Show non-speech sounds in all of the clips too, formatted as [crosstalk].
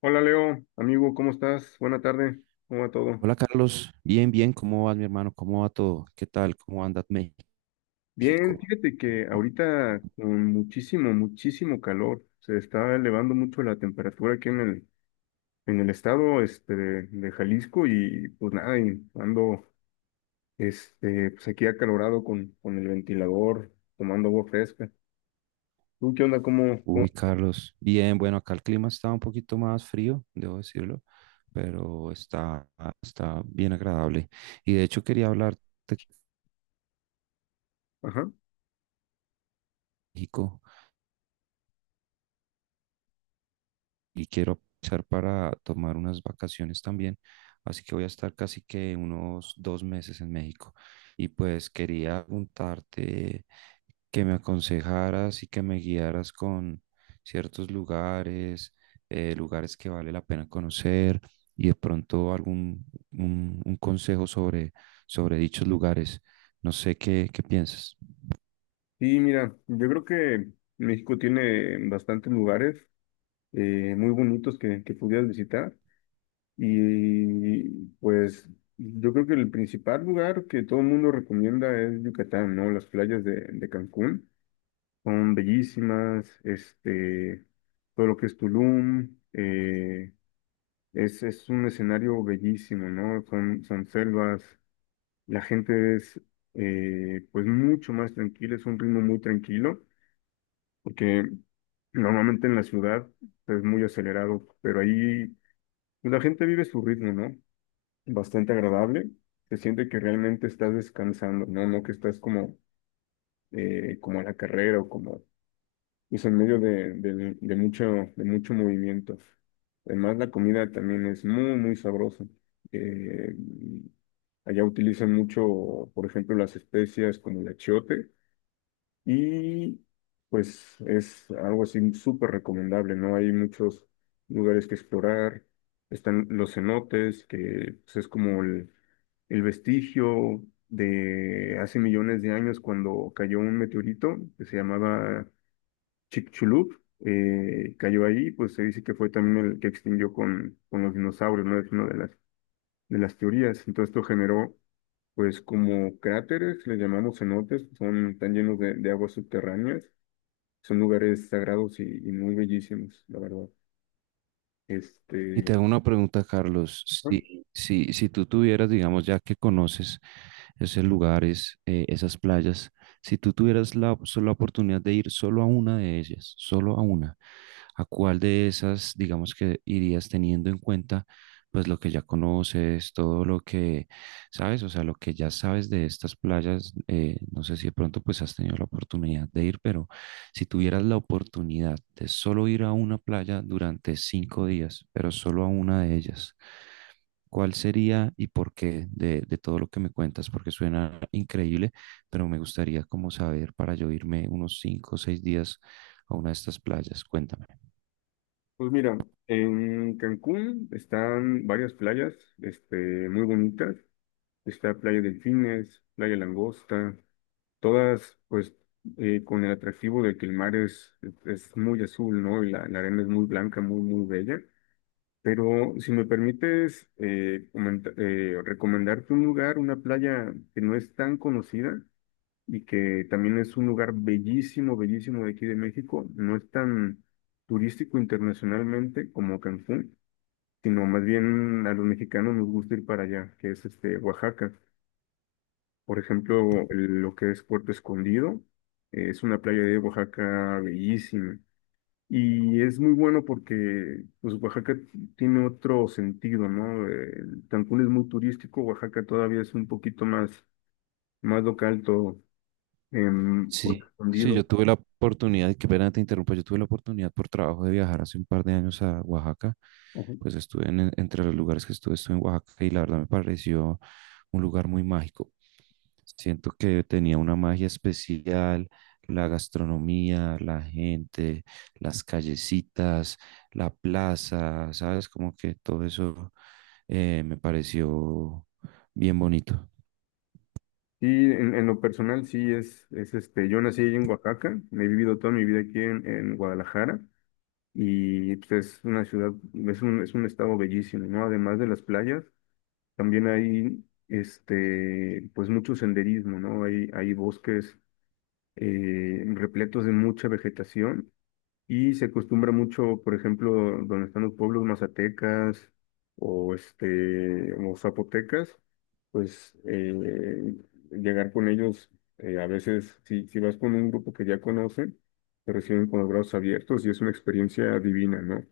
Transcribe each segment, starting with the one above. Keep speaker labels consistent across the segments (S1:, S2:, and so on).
S1: Hola Leo, amigo, ¿cómo estás? Buena tarde, ¿cómo va todo?
S2: Hola Carlos, bien, bien, ¿cómo vas mi hermano? ¿Cómo va todo? ¿Qué tal? ¿Cómo anda
S1: Bien,
S2: México?
S1: fíjate que ahorita con muchísimo, muchísimo calor, se está elevando mucho la temperatura aquí en el estado de Jalisco y pues nada, y ando pues aquí acalorado con el ventilador, tomando agua fresca. ¿Tú qué onda? ¿Cómo?
S2: Carlos, bien, bueno, acá el clima está un poquito más frío, debo decirlo, pero está bien agradable. Y de hecho quería hablarte de
S1: Ajá.
S2: México. Y quiero aprovechar para tomar unas vacaciones también, así que voy a estar casi que unos 2 meses en México. Y pues quería preguntarte que me aconsejaras y que me guiaras con ciertos lugares, lugares que vale la pena conocer y de pronto un consejo sobre dichos lugares. No sé qué piensas.
S1: Sí, mira, yo creo que México tiene bastantes lugares muy bonitos que pudieras visitar. Y pues yo creo que el principal lugar que todo el mundo recomienda es Yucatán, ¿no? Las playas de Cancún son bellísimas. Todo lo que es Tulum, es un escenario bellísimo, ¿no? Son selvas, la gente es pues mucho más tranquila, es un ritmo muy tranquilo, porque normalmente en la ciudad pues, es muy acelerado, pero ahí pues, la gente vive su ritmo, ¿no? Bastante agradable. Se siente que realmente estás descansando, ¿no? No que estás como, como en la carrera o como, pues en medio de mucho movimiento. Además, la comida también es muy, muy sabrosa. Eh, Allá utilizan mucho, por ejemplo, las especias como el achiote. Y pues es algo así súper recomendable, ¿no? Hay muchos lugares que explorar. Están los cenotes, que pues, es como el vestigio de hace millones de años cuando cayó un meteorito que se llamaba Chicxulub. Cayó ahí, pues se dice que fue también el que extinguió con los dinosaurios, ¿no? Es una de las teorías. Entonces esto generó, pues como cráteres, les llamamos cenotes, están llenos de aguas subterráneas, son lugares sagrados y muy bellísimos, la verdad.
S2: Y te
S1: Este,
S2: hago una pregunta, Carlos.
S1: ajá.
S2: Si, si tú tuvieras, digamos, ya que conoces esos lugares, esas playas, si tú tuvieras solo la oportunidad de ir solo a una de ellas, solo a una, ¿a cuál de esas, digamos, que irías teniendo en cuenta, pues lo que ya conoces, todo lo que sabes, o sea, lo que ya sabes de estas playas? No sé si de pronto pues has tenido la oportunidad de ir, pero si tuvieras la oportunidad de solo ir a una playa durante 5 días, pero solo a una de ellas, ¿cuál sería y por qué de todo lo que me cuentas? Porque suena increíble, pero me gustaría como saber para yo irme unos 5 o 6 días a una de estas playas. Cuéntame.
S1: Pues mira, en Cancún están varias playas, este, muy bonitas. Está Playa Delfines, Playa Langosta, todas pues con el atractivo de que el mar es muy azul, ¿no? Y la arena es muy blanca, muy, muy bella. Pero si me permites recomendarte un lugar, una playa que no es tan conocida y que también es un lugar bellísimo, bellísimo de aquí de México, no es tan turístico internacionalmente como Cancún, sino más bien a los mexicanos nos gusta ir para allá, que es Oaxaca. Por ejemplo, lo que es Puerto Escondido. Es una playa de Oaxaca bellísima. Y es muy bueno porque pues, Oaxaca tiene otro sentido, ¿no? Cancún es muy turístico, Oaxaca todavía es un poquito más, más local, todo por
S2: Sí, sí, yo
S1: escondido.
S2: tuve la oportunidad, y qué pena te interrumpo, yo tuve la oportunidad por trabajo de viajar hace un par de años a Oaxaca,
S1: Ajá.
S2: pues estuve entre los lugares que estuve, estuve en Oaxaca y la verdad me pareció un lugar muy mágico. Siento que tenía una magia especial, la gastronomía, la gente, las callecitas, la plaza, ¿sabes? Como que todo eso me pareció bien bonito.
S1: Y en lo personal, sí, yo nací ahí en Oaxaca, he vivido toda mi vida aquí en Guadalajara y pues, es una ciudad, es un estado bellísimo, ¿no? Además de las playas, también hay pues mucho senderismo, ¿no? Hay bosques repletos de mucha vegetación y se acostumbra mucho, por ejemplo, donde están los pueblos mazatecas o zapotecas, pues llegar con ellos a veces si vas con un grupo que ya conocen, te reciben con los brazos abiertos y es una experiencia divina, ¿no?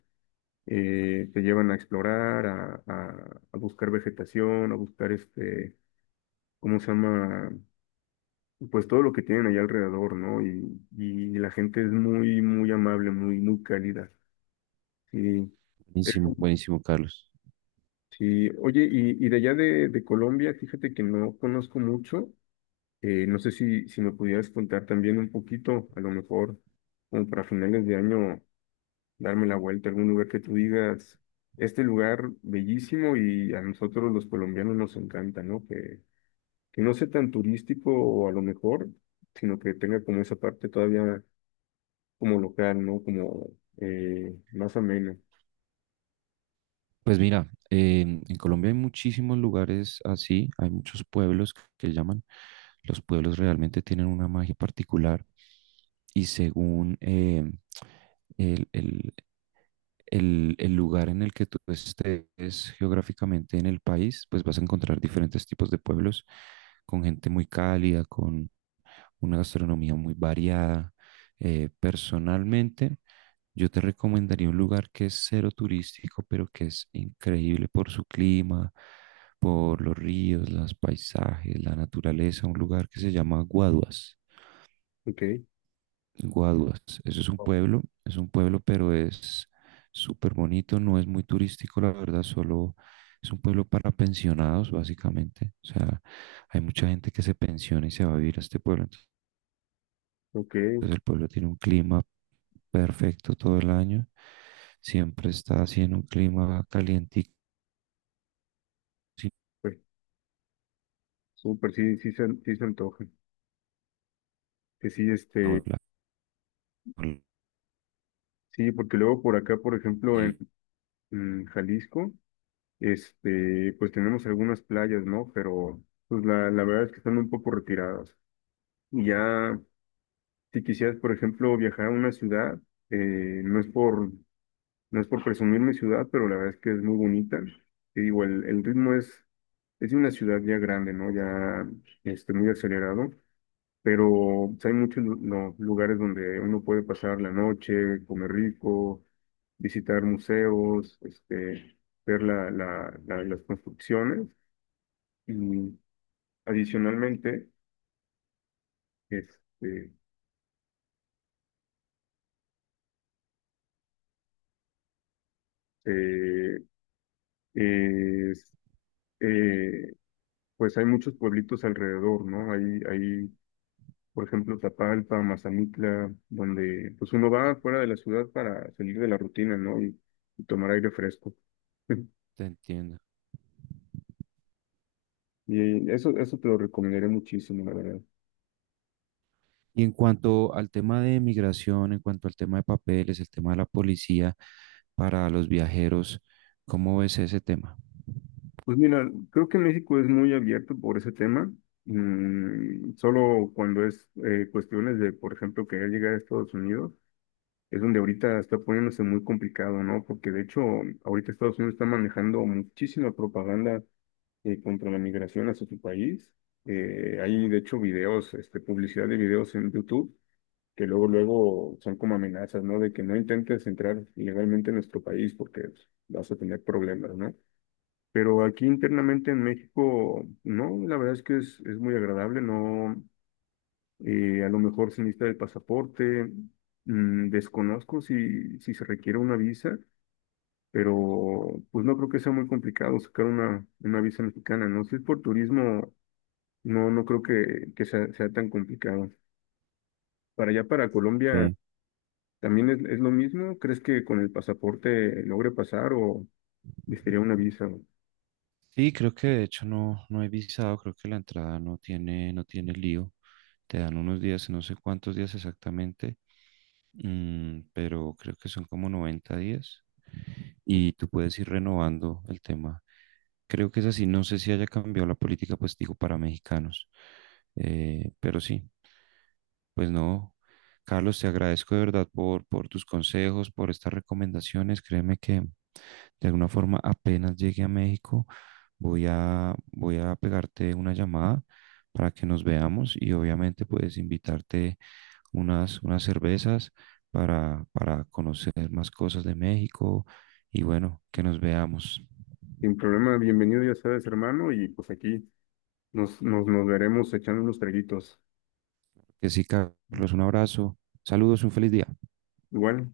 S1: Te llevan a explorar, a buscar vegetación, a buscar ¿cómo se llama? Pues todo lo que tienen allá alrededor, ¿no? Y la gente es muy, muy amable, muy, muy cálida. Sí, eso,
S2: Buenísimo, buenísimo, Carlos.
S1: sí. Oye, y de allá de Colombia, fíjate que no conozco mucho. No sé si me pudieras contar también un poquito, a lo mejor, como para finales de año, darme la vuelta a algún lugar que tú digas, este lugar bellísimo y a nosotros los colombianos nos encanta, ¿no? Que no sea tan turístico o a lo mejor, sino que tenga como esa parte todavía como local, ¿no? Como más ameno.
S2: Pues mira, en Colombia hay muchísimos lugares así, hay muchos pueblos que llaman. Los pueblos realmente tienen una magia particular y según el, el- el lugar en el que tú estés geográficamente en el país, pues vas a encontrar diferentes tipos de pueblos con gente muy cálida, con una gastronomía muy variada. Personalmente, yo te recomendaría un lugar que es cero turístico, pero que es increíble por su clima, por los ríos, los paisajes, la naturaleza, un lugar que se llama Guaduas.
S1: Ok,
S2: Guaduas, eso es un pueblo, pero es súper bonito, no es muy turístico, la verdad, solo es un pueblo para pensionados, básicamente. O sea, hay mucha gente que se pensiona y se va a vivir a este pueblo. Entonces,
S1: ok,
S2: el pueblo tiene un clima perfecto todo el año, siempre está así en un clima calientico, sin
S1: pues súper, sí se antoja. Que sí,
S2: ola- ola-
S1: sí, porque luego por acá, por ejemplo, en,
S2: y
S1: en Jalisco, pues tenemos algunas playas, ¿no? Pero pues la verdad es que están un poco retiradas. Y ya, si quisieras, por ejemplo, viajar a una ciudad, eh, no es por No es por presumir mi ciudad, pero la verdad es que es muy bonita. Te digo, el ritmo es de una ciudad ya grande, ¿no? Ya muy acelerado, pero pues, hay muchos lu- no, lugares donde uno puede pasar la noche, comer rico, visitar museos, ver las construcciones. Y adicionalmente, este, eh, es- eh, pues hay muchos pueblitos alrededor, ¿no? Hay por ejemplo, Tapalpa, Mazamitla, donde pues uno va fuera de la ciudad para salir de la rutina, ¿no? Y tomar aire fresco. [laughs]
S2: te entiendo.
S1: Y eso te lo recomendaré muchísimo, la verdad.
S2: Y en cuanto al tema de migración, en cuanto al tema de papeles, el tema de la policía para los viajeros, ¿cómo ves ese tema?
S1: Pues mira, creo que México es muy abierto por ese tema. Solo cuando es cuestiones de, por ejemplo, querer llegar a Estados Unidos, es donde ahorita está poniéndose muy complicado, ¿no? Porque de hecho, ahorita Estados Unidos está manejando muchísima propaganda contra la migración hacia su país. Hay, de hecho, videos, publicidad de videos en YouTube que luego, luego son como amenazas, ¿no? De que no intentes entrar ilegalmente en nuestro país porque pues, vas a tener problemas, ¿no? Pero aquí internamente en México, no, la verdad es que es muy agradable, no, a lo mejor se necesita el pasaporte, desconozco si se requiere una visa, pero pues no creo que sea muy complicado sacar una visa mexicana, ¿no? Si es por turismo, no, no creo que sea tan complicado. Para allá, para Colombia,
S2: Ok.
S1: ¿también es lo mismo? ¿Crees que con el pasaporte logre pasar o necesitaría una visa?
S2: Sí, creo que de hecho no, no he visado, creo que la entrada no tiene, no tiene lío. Te dan unos días, no sé cuántos días exactamente, mm, pero creo que son como 90 días y tú puedes ir renovando el tema. Creo que es así, no sé si haya cambiado la política, pues digo, para mexicanos, pero sí. Pues no, Carlos, te agradezco de verdad por tus consejos, por estas recomendaciones. Créeme que de alguna forma apenas llegue a México, voy a pegarte una llamada para que nos veamos y obviamente puedes invitarte unas cervezas para conocer más cosas de México y bueno, que nos veamos.
S1: Sin problema, bienvenido, ya sabes, hermano, y pues aquí nos veremos echando unos traguitos.
S2: Que sí, Carlos, un abrazo. Saludos, un feliz día.
S1: Igual,